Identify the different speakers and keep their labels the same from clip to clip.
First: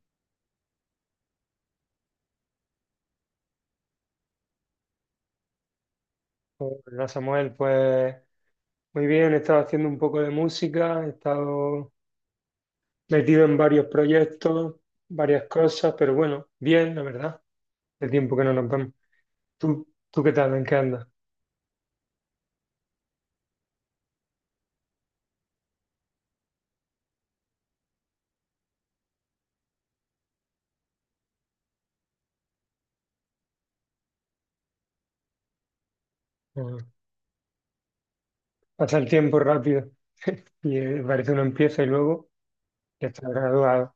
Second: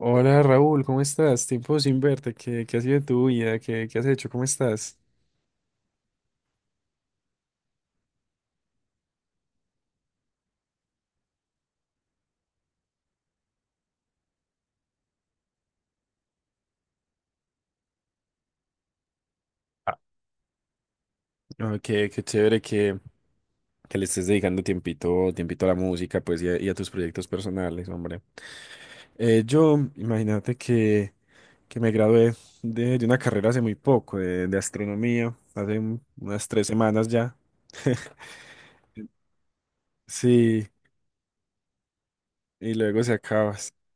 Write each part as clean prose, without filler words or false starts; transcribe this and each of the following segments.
Speaker 1: Hola Raúl, ¿cómo estás? Tiempo sin verte, ¿Qué ha sido de tu vida? ¿Qué has hecho? ¿Cómo estás?
Speaker 2: Pues, hola Samuel, pues muy bien, he estado haciendo un poco de música, he estado metido en varios proyectos, varias cosas, pero bueno, bien, la verdad, el tiempo que no nos vemos. ¿Tú,
Speaker 1: Ah,
Speaker 2: tú qué tal? ¿En qué andas?
Speaker 1: no, qué chévere que le estés dedicando tiempito a la música, pues, y a tus proyectos personales, hombre. Yo, imagínate que me gradué de una carrera hace muy poco, de astronomía, hace unas tres
Speaker 2: Mm.
Speaker 1: semanas ya.
Speaker 2: Pasa el tiempo rápido.
Speaker 1: Sí,
Speaker 2: Y parece uno empieza y luego
Speaker 1: y luego
Speaker 2: ya
Speaker 1: se
Speaker 2: está
Speaker 1: acabas.
Speaker 2: graduado,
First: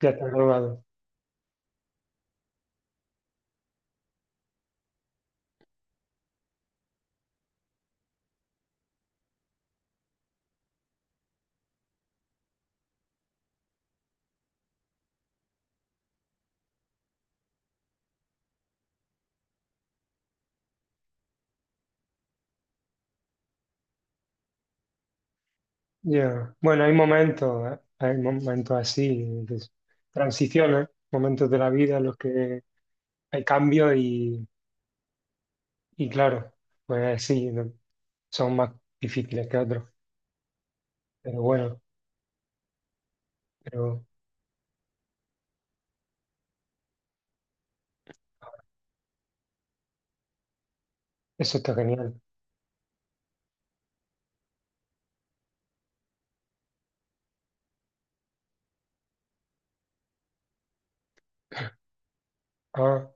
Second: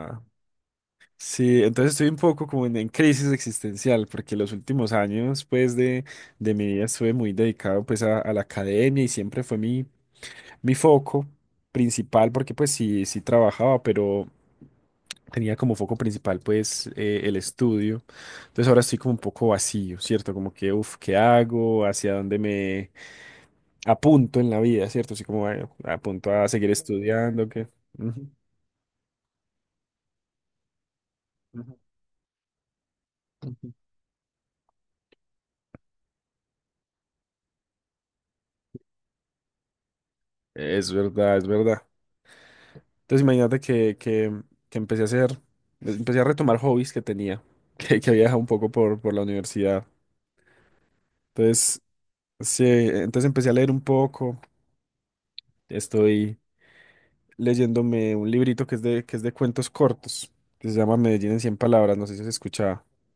Speaker 2: ya está graduado.
Speaker 1: Sí, entonces estoy un poco como en crisis existencial, porque los últimos años, pues, de mi vida estuve muy dedicado, pues, a la academia y siempre fue mi foco principal, porque, pues, sí trabajaba, pero tenía como foco principal, pues, el estudio. Entonces ahora estoy como un poco vacío, ¿cierto? Como que, uff, ¿qué hago? ¿Hacia dónde me apunto en la vida, ¿cierto? Así como, bueno, apunto a
Speaker 2: Ya.
Speaker 1: seguir
Speaker 2: Bueno, hay
Speaker 1: estudiando, que...
Speaker 2: momentos, ¿eh? Hay
Speaker 1: Ujú,
Speaker 2: momentos así, transiciones, momentos de la
Speaker 1: ujú,
Speaker 2: vida en los que hay
Speaker 1: ujú.
Speaker 2: cambios y claro, pues sí, no, son más difíciles que otros,
Speaker 1: Es verdad,
Speaker 2: pero
Speaker 1: es
Speaker 2: bueno,
Speaker 1: verdad. Entonces imagínate que,
Speaker 2: pero
Speaker 1: que, que empecé a hacer, empecé a retomar hobbies que tenía, que había dejado un poco por la universidad.
Speaker 2: eso está
Speaker 1: Entonces,
Speaker 2: genial.
Speaker 1: sí, entonces empecé a leer un poco. Estoy leyéndome un librito que es de cuentos cortos, que se llama Medellín en 100 palabras, no sé si se escuchaba.
Speaker 2: Ah,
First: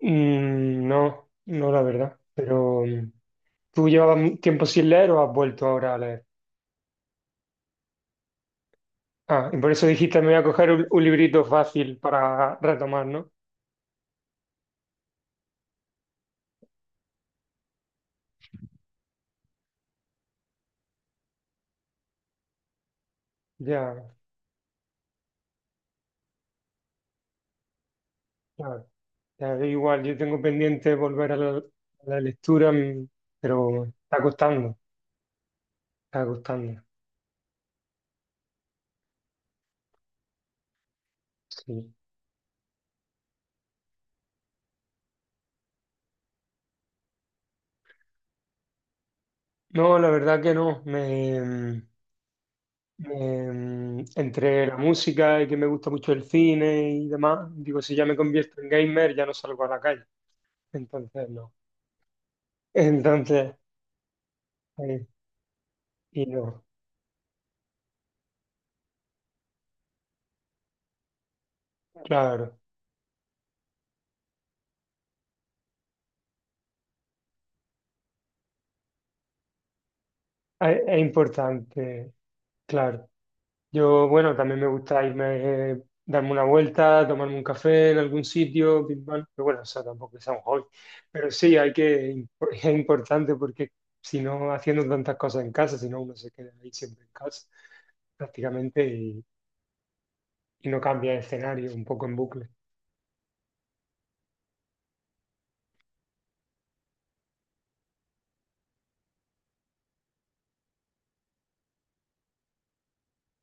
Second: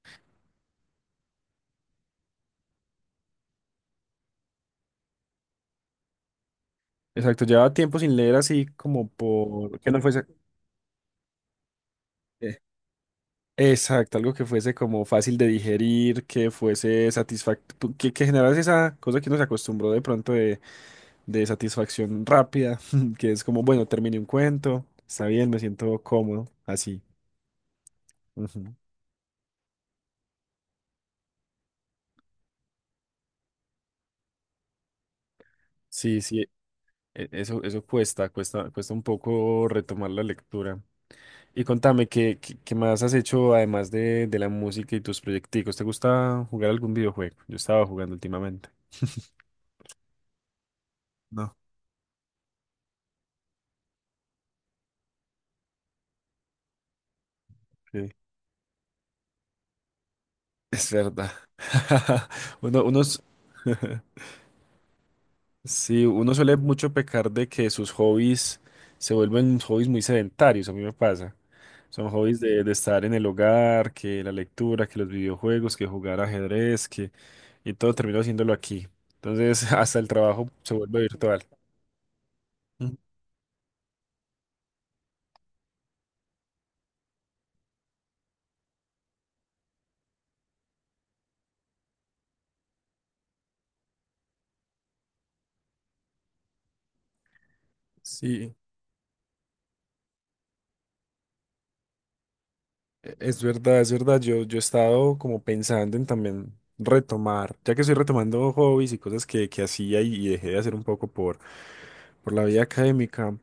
Speaker 2: mm, no, no la verdad, pero ¿tú llevabas tiempo sin leer o has vuelto ahora a leer?
Speaker 1: Exacto, llevaba tiempo sin leer así como
Speaker 2: Ah, y por
Speaker 1: por...
Speaker 2: eso
Speaker 1: que no
Speaker 2: dijiste,
Speaker 1: fuese...
Speaker 2: me voy a coger un librito fácil para
Speaker 1: eh,
Speaker 2: retomar, ¿no?
Speaker 1: exacto, algo que fuese como fácil de digerir, que fuese satisfactorio, que generase esa cosa que nos acostumbró de pronto de satisfacción rápida, que es como, bueno,
Speaker 2: Ya,
Speaker 1: terminé un cuento, está bien, me siento cómodo, así. Ujú.
Speaker 2: claro. Ya, igual, yo tengo pendiente volver a la lectura, pero está costando,
Speaker 1: Sí,
Speaker 2: está
Speaker 1: sí,
Speaker 2: costando.
Speaker 1: e- eso, eso cuesta, cuesta, cuesta un poco retomar la lectura. Y
Speaker 2: Sí.
Speaker 1: contame, ¿qué más has hecho además de la música y tus proyecticos? ¿Te gusta jugar algún videojuego? Yo estaba jugando últimamente.
Speaker 2: No, la verdad que no.
Speaker 1: No.
Speaker 2: Entre la música y que me gusta mucho el cine y demás, digo, si ya me convierto en gamer, ya no salgo a la calle.
Speaker 1: Es
Speaker 2: Entonces,
Speaker 1: verdad.
Speaker 2: no.
Speaker 1: Uno, unos,
Speaker 2: Entonces, eh,
Speaker 1: sí,
Speaker 2: y
Speaker 1: uno suele
Speaker 2: no,
Speaker 1: mucho pecar de que sus hobbies se vuelven hobbies muy sedentarios, a mí me pasa. Son hobbies
Speaker 2: claro.
Speaker 1: de estar en el hogar, que la lectura, que los videojuegos, que jugar ajedrez, que... Y todo termino haciéndolo aquí. Entonces, hasta el trabajo se
Speaker 2: Es
Speaker 1: vuelve virtual.
Speaker 2: importante,
Speaker 1: Ujú.
Speaker 2: claro. Yo, bueno, también me gusta irme, darme una vuelta, tomarme un café en algún sitio, que, bueno, pero bueno, eso tampoco es un hobby. Pero sí, hay que, es importante porque si no, haciendo tantas cosas en casa, si no, uno se queda ahí siempre en casa,
Speaker 1: Sí,
Speaker 2: prácticamente, y no cambia de escenario, un poco en bucle.
Speaker 1: e- es verdad, es verdad. Yo he estado como pensando en también retomar, ya que estoy retomando hobbies y cosas que hacía y dejé de hacer un poco por la vía académica.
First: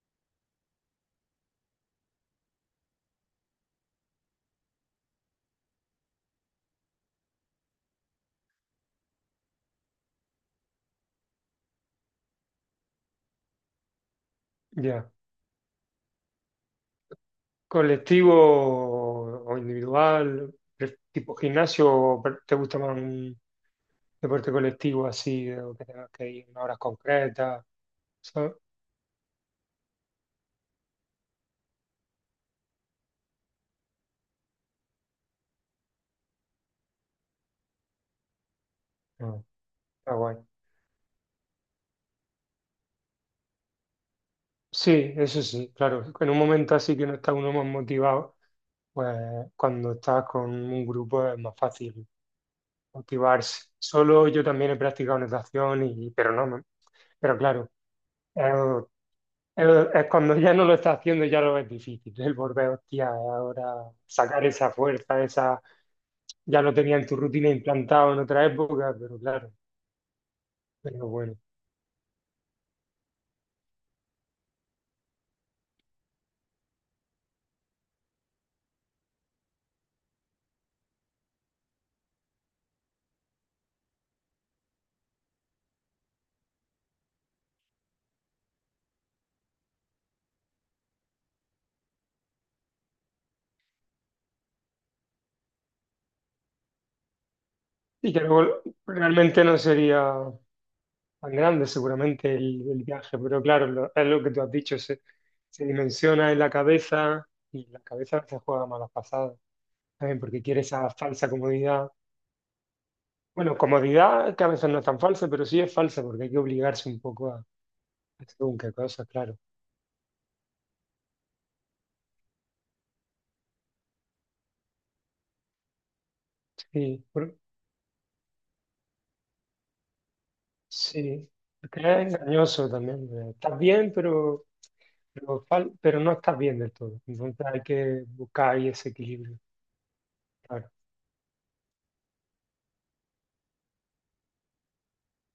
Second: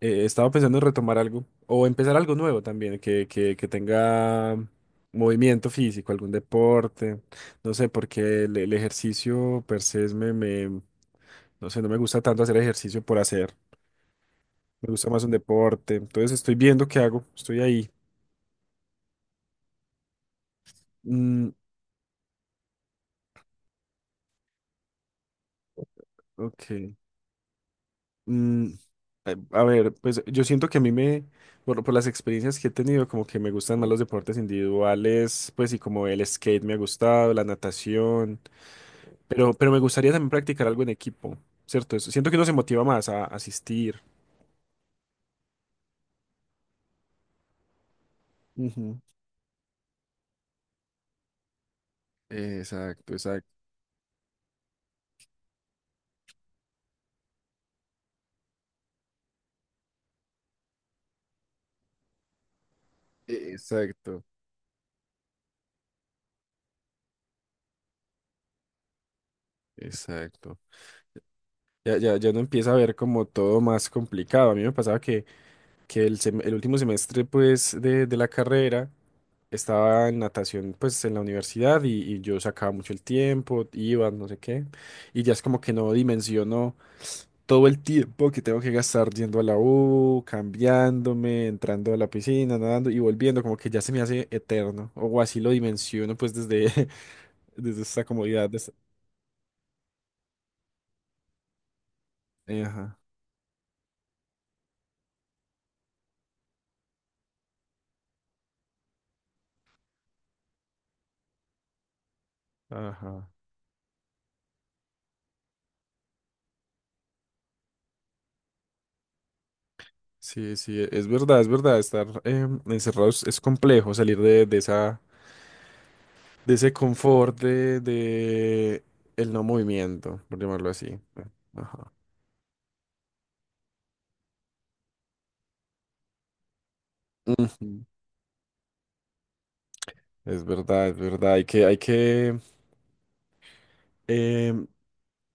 Speaker 1: Estaba pensando en retomar algo o empezar algo nuevo también, que tenga movimiento físico, algún deporte. No sé, porque el ejercicio per se no sé, no me gusta tanto hacer ejercicio por hacer. Me gusta
Speaker 2: Ya.
Speaker 1: más un deporte. Entonces estoy viendo qué hago. Estoy ahí.
Speaker 2: Colectivo o individual, tipo
Speaker 1: Mm,
Speaker 2: gimnasio, o ¿te gusta más un deporte colectivo así, o que tengas que ir en horas
Speaker 1: ok.
Speaker 2: concretas, sabes?
Speaker 1: Mm, a a ver, pues yo siento que por las experiencias que he tenido, como que me gustan más los deportes individuales, pues y como el skate me ha gustado, la natación.
Speaker 2: Mm.
Speaker 1: Pero me gustaría
Speaker 2: Está
Speaker 1: también
Speaker 2: guay.
Speaker 1: practicar algo en equipo, ¿cierto? Eso... Siento que uno se motiva más a asistir.
Speaker 2: Sí, eso sí, claro, en un momento así que no está uno más motivado,
Speaker 1: Ujú.
Speaker 2: pues cuando estás con un grupo es más fácil
Speaker 1: Exacto, exacto,
Speaker 2: motivarse. Solo, yo también he practicado natación, y, pero no, no. Pero claro, el- es cuando ya no lo estás haciendo ya lo ves difícil, el volver, hostia, ahora
Speaker 1: exacto,
Speaker 2: sacar esa fuerza, esa, ya lo tenía en tu rutina implantado en otra época, pero claro,
Speaker 1: exacto.
Speaker 2: pero bueno.
Speaker 1: Ya no empieza a ver como todo más complicado. A mí me pasaba que el, el último semestre, pues, de la carrera, estaba en natación, pues, en la universidad y yo sacaba mucho el tiempo, iba, no sé qué, y ya es como que no dimensiono todo el tiempo que tengo que gastar yendo a la U, cambiándome, entrando a la piscina, nadando y volviendo, como que ya se me hace eterno, o así lo dimensiono pues desde, desde esta
Speaker 2: Y que
Speaker 1: comodidad. De
Speaker 2: luego
Speaker 1: esta...
Speaker 2: realmente no sería tan grande seguramente el
Speaker 1: ajá,
Speaker 2: viaje, pero claro, es lo que tú has dicho, se dimensiona en la cabeza y la cabeza se juega malas pasadas. ¿Saben? Porque quiere esa falsa comodidad.
Speaker 1: ajá.
Speaker 2: Bueno, comodidad que a veces no es tan falsa, pero sí es falsa porque hay que obligarse un poco a hacer un que cosa, claro.
Speaker 1: Sí, es verdad, es verdad, estar encerrados es complejo, salir de esa, de ese
Speaker 2: Sí,
Speaker 1: confort de el no movimiento, por llamarlo así.
Speaker 2: sí, porque
Speaker 1: Ajá.
Speaker 2: es engañoso también. Estás bien, pero, pero no estás bien del todo. Entonces hay
Speaker 1: Ujú.
Speaker 2: que buscar ahí ese equilibrio, claro.
Speaker 1: Es verdad, hay que em,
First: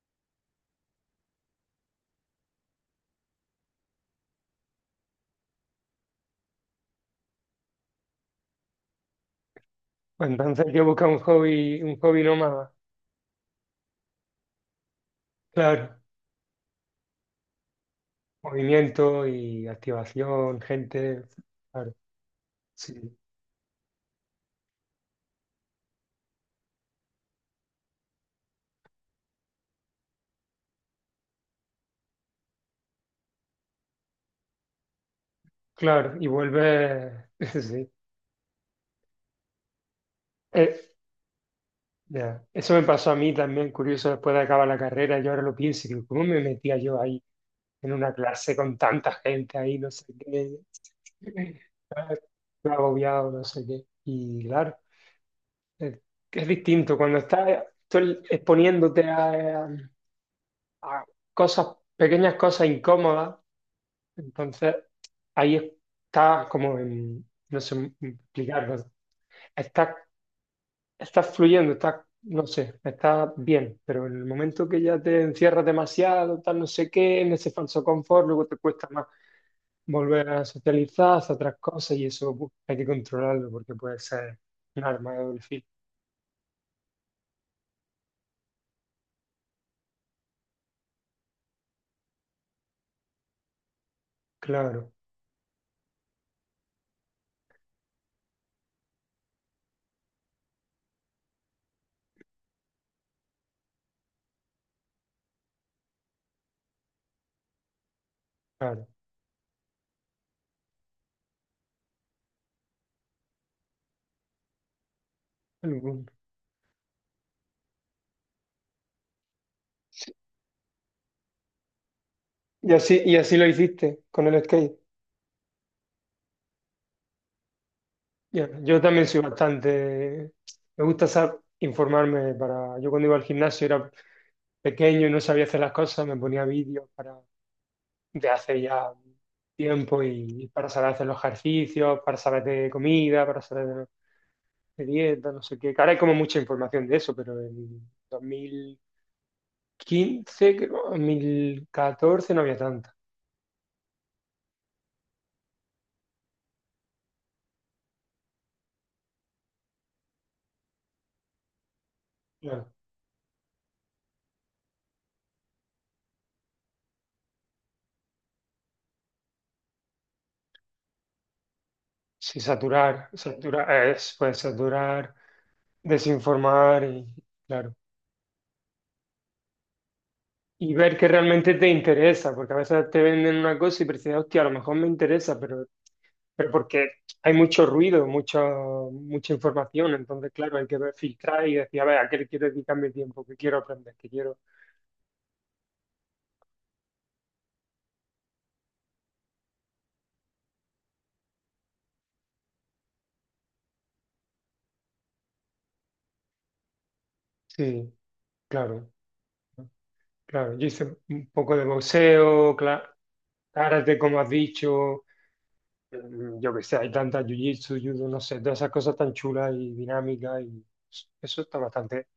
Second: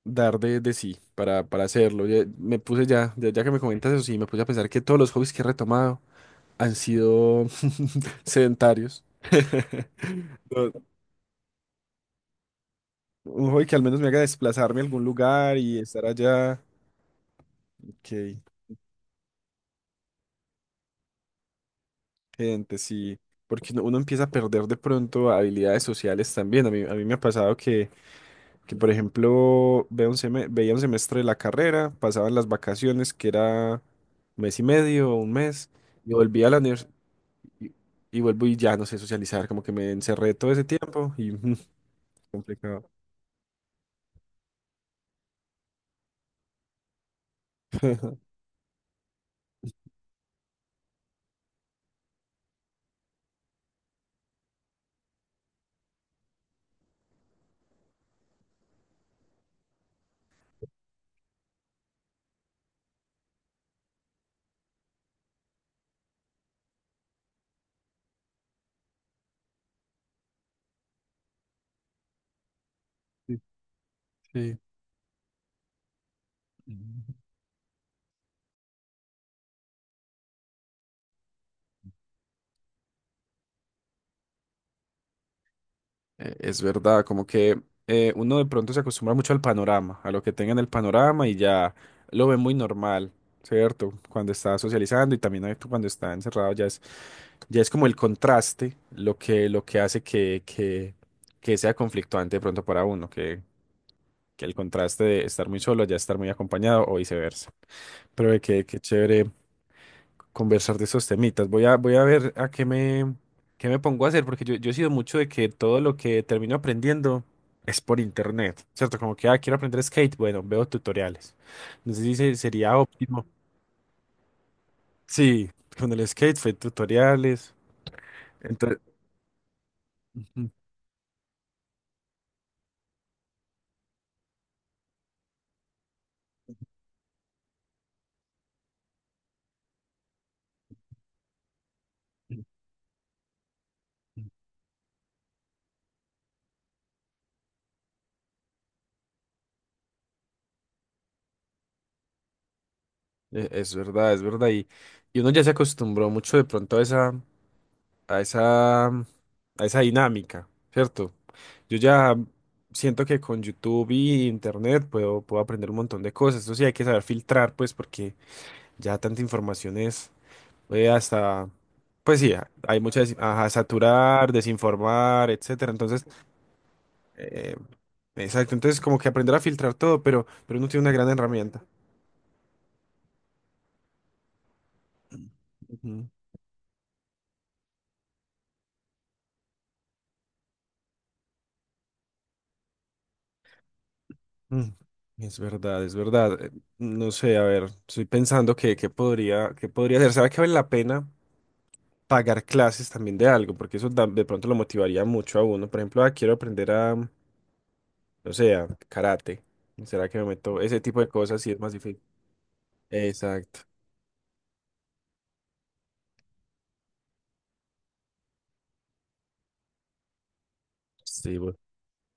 Speaker 1: dar de sí para hacerlo. Ya, me puse ya que me comentas eso, sí, me puse a pensar que todos los hobbies que he retomado han sido sedentarios.
Speaker 2: Bueno, entonces
Speaker 1: No,
Speaker 2: hay que buscar un hobby nómada,
Speaker 1: un hobby que al menos me haga desplazarme a algún lugar y
Speaker 2: claro.
Speaker 1: estar allá. Ok,
Speaker 2: Movimiento y activación, gente, claro,
Speaker 1: gente,
Speaker 2: sí,
Speaker 1: sí. Porque uno empieza a perder de pronto habilidades sociales también. A mí me ha pasado que por ejemplo, veo un veía un semestre de la carrera, pasaban las vacaciones, que era un mes y medio o un mes, y
Speaker 2: claro. Y
Speaker 1: volvía a la universidad
Speaker 2: vuelve,
Speaker 1: y,
Speaker 2: sí.
Speaker 1: y vuelvo y ya no sé socializar, como que me encerré todo ese
Speaker 2: Eh,
Speaker 1: tiempo y
Speaker 2: ya. Eso me
Speaker 1: complicado.
Speaker 2: pasó a mí también, curioso, después de acabar la carrera, yo ahora lo pienso, y digo, ¿cómo me metía yo ahí en una clase con tanta gente ahí, no sé qué? Estaba agobiado, no sé qué. Y claro, es, es distinto cuando estás tú exponiéndote a cosas, pequeñas cosas incómodas, entonces ahí estás como en, no sé explicarlo, estás está fluyendo, está, no sé, está
Speaker 1: Sí,
Speaker 2: bien, pero en el
Speaker 1: sí.
Speaker 2: momento que ya te encierras demasiado, tal, no sé
Speaker 1: Mm.
Speaker 2: qué, en ese falso confort, luego te cuesta más volver a socializar, hacer otras cosas y eso pues, hay que controlarlo porque puede ser un arma de doble filo.
Speaker 1: Es verdad, como que uno de pronto se acostumbra mucho al panorama, a lo que tenga en el panorama y ya lo ve muy normal, ¿cierto? Cuando está
Speaker 2: Claro,
Speaker 1: socializando y también cuando está encerrado ya es como el contraste lo que hace que sea conflictuante de pronto para uno, que el contraste de estar muy solo ya estar muy acompañado o viceversa. Pero qué
Speaker 2: claro.
Speaker 1: chévere conversar de esos temitas. Voy a ver a qué me pongo a hacer, porque yo he sido mucho de que todo
Speaker 2: El
Speaker 1: lo
Speaker 2: boom.
Speaker 1: que termino aprendiendo es por internet, ¿cierto? Como que, ah, quiero aprender skate, bueno, veo tutoriales. No sé si sería
Speaker 2: Y
Speaker 1: óptimo.
Speaker 2: así lo hiciste con el skate.
Speaker 1: Sí, con el skate fue tutoriales.
Speaker 2: Ya,
Speaker 1: Entonces,
Speaker 2: yo también soy bastante,
Speaker 1: ujú,
Speaker 2: me gusta informarme para, yo cuando iba al gimnasio era pequeño y no sabía hacer las cosas, me ponía vídeos para de hace ya tiempo y para saber hacer los ejercicios, para saber de comida, para saber de dieta, no sé qué. Que ahora hay como mucha información de eso, pero en 2015, creo, 2014 no había tanta.
Speaker 1: es verdad, es verdad. Y uno ya se acostumbró mucho de pronto a esa. A esa, a esa dinámica, ¿cierto? Yo ya
Speaker 2: Bueno,
Speaker 1: siento que con YouTube y Internet puedo, puedo aprender un montón de cosas. Eso sí, hay que saber filtrar, pues, porque ya tanta información es hasta, pues sí,
Speaker 2: sí,
Speaker 1: hay mucha,
Speaker 2: saturar,
Speaker 1: ajá,
Speaker 2: saturar, es,
Speaker 1: saturar,
Speaker 2: pues saturar,
Speaker 1: desinformar, etcétera. Entonces,
Speaker 2: desinformar y,
Speaker 1: eh,
Speaker 2: claro.
Speaker 1: exacto. Entonces, como que aprender a filtrar todo, pero uno
Speaker 2: Y
Speaker 1: tiene una
Speaker 2: ver
Speaker 1: gran
Speaker 2: que realmente
Speaker 1: herramienta.
Speaker 2: te interesa, porque a veces te venden una cosa y prefieres, hostia, a lo mejor me interesa,
Speaker 1: Ujú.
Speaker 2: pero porque hay mucho ruido, mucha, mucha información, entonces, claro, hay que filtrar y decir, a ver, ¿a qué le quiero dedicar mi tiempo? ¿Qué quiero aprender? ¿Qué quiero?
Speaker 1: Mm, es verdad, es verdad. No sé, a ver, estoy pensando que podría, que podría hacer. ¿Será que vale la pena pagar clases también de algo, porque eso de pronto lo motivaría mucho a uno? Por ejemplo, ah, quiero aprender a, no
Speaker 2: Sí,
Speaker 1: sé, a
Speaker 2: claro,
Speaker 1: karate. ¿Será que me
Speaker 2: claro.
Speaker 1: meto?
Speaker 2: Yo
Speaker 1: Ese
Speaker 2: hice
Speaker 1: tipo de
Speaker 2: un
Speaker 1: cosas sí
Speaker 2: poco
Speaker 1: es
Speaker 2: de
Speaker 1: más difícil.
Speaker 2: boxeo, claro,
Speaker 1: Exacto.
Speaker 2: karate, como has dicho, mm, yo qué sé, hay tantas jiu-jitsu, judo, no sé, todas esas cosas tan chulas y dinámicas, y
Speaker 1: Sí,
Speaker 2: eso
Speaker 1: voy,
Speaker 2: está bastante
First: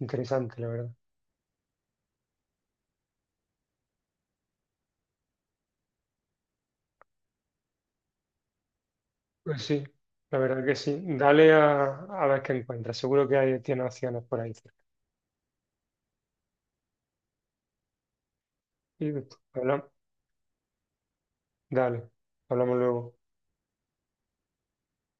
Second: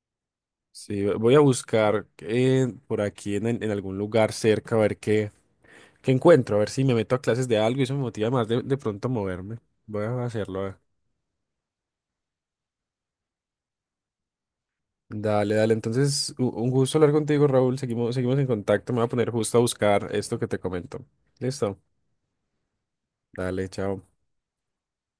Speaker 2: interesante, la verdad.
Speaker 1: sí, voy a buscar por aquí en, en algún lugar cerca a ver qué, qué encuentro, a ver si me meto a clases de algo y eso me motiva más de pronto a moverme.
Speaker 2: Pues sí,
Speaker 1: Voy a
Speaker 2: la verdad
Speaker 1: hacerlo.
Speaker 2: que sí. Dale a ver qué encuentras. Seguro que hay, tiene opciones por ahí cerca.
Speaker 1: Dale, dale. Entonces, un gusto hablar contigo, Raúl. Seguimos en contacto. Me voy a
Speaker 2: Y, pues,
Speaker 1: poner justo a
Speaker 2: habla-
Speaker 1: buscar esto que te comento. Listo.
Speaker 2: dale, hablamos luego.
Speaker 1: Dale, chao.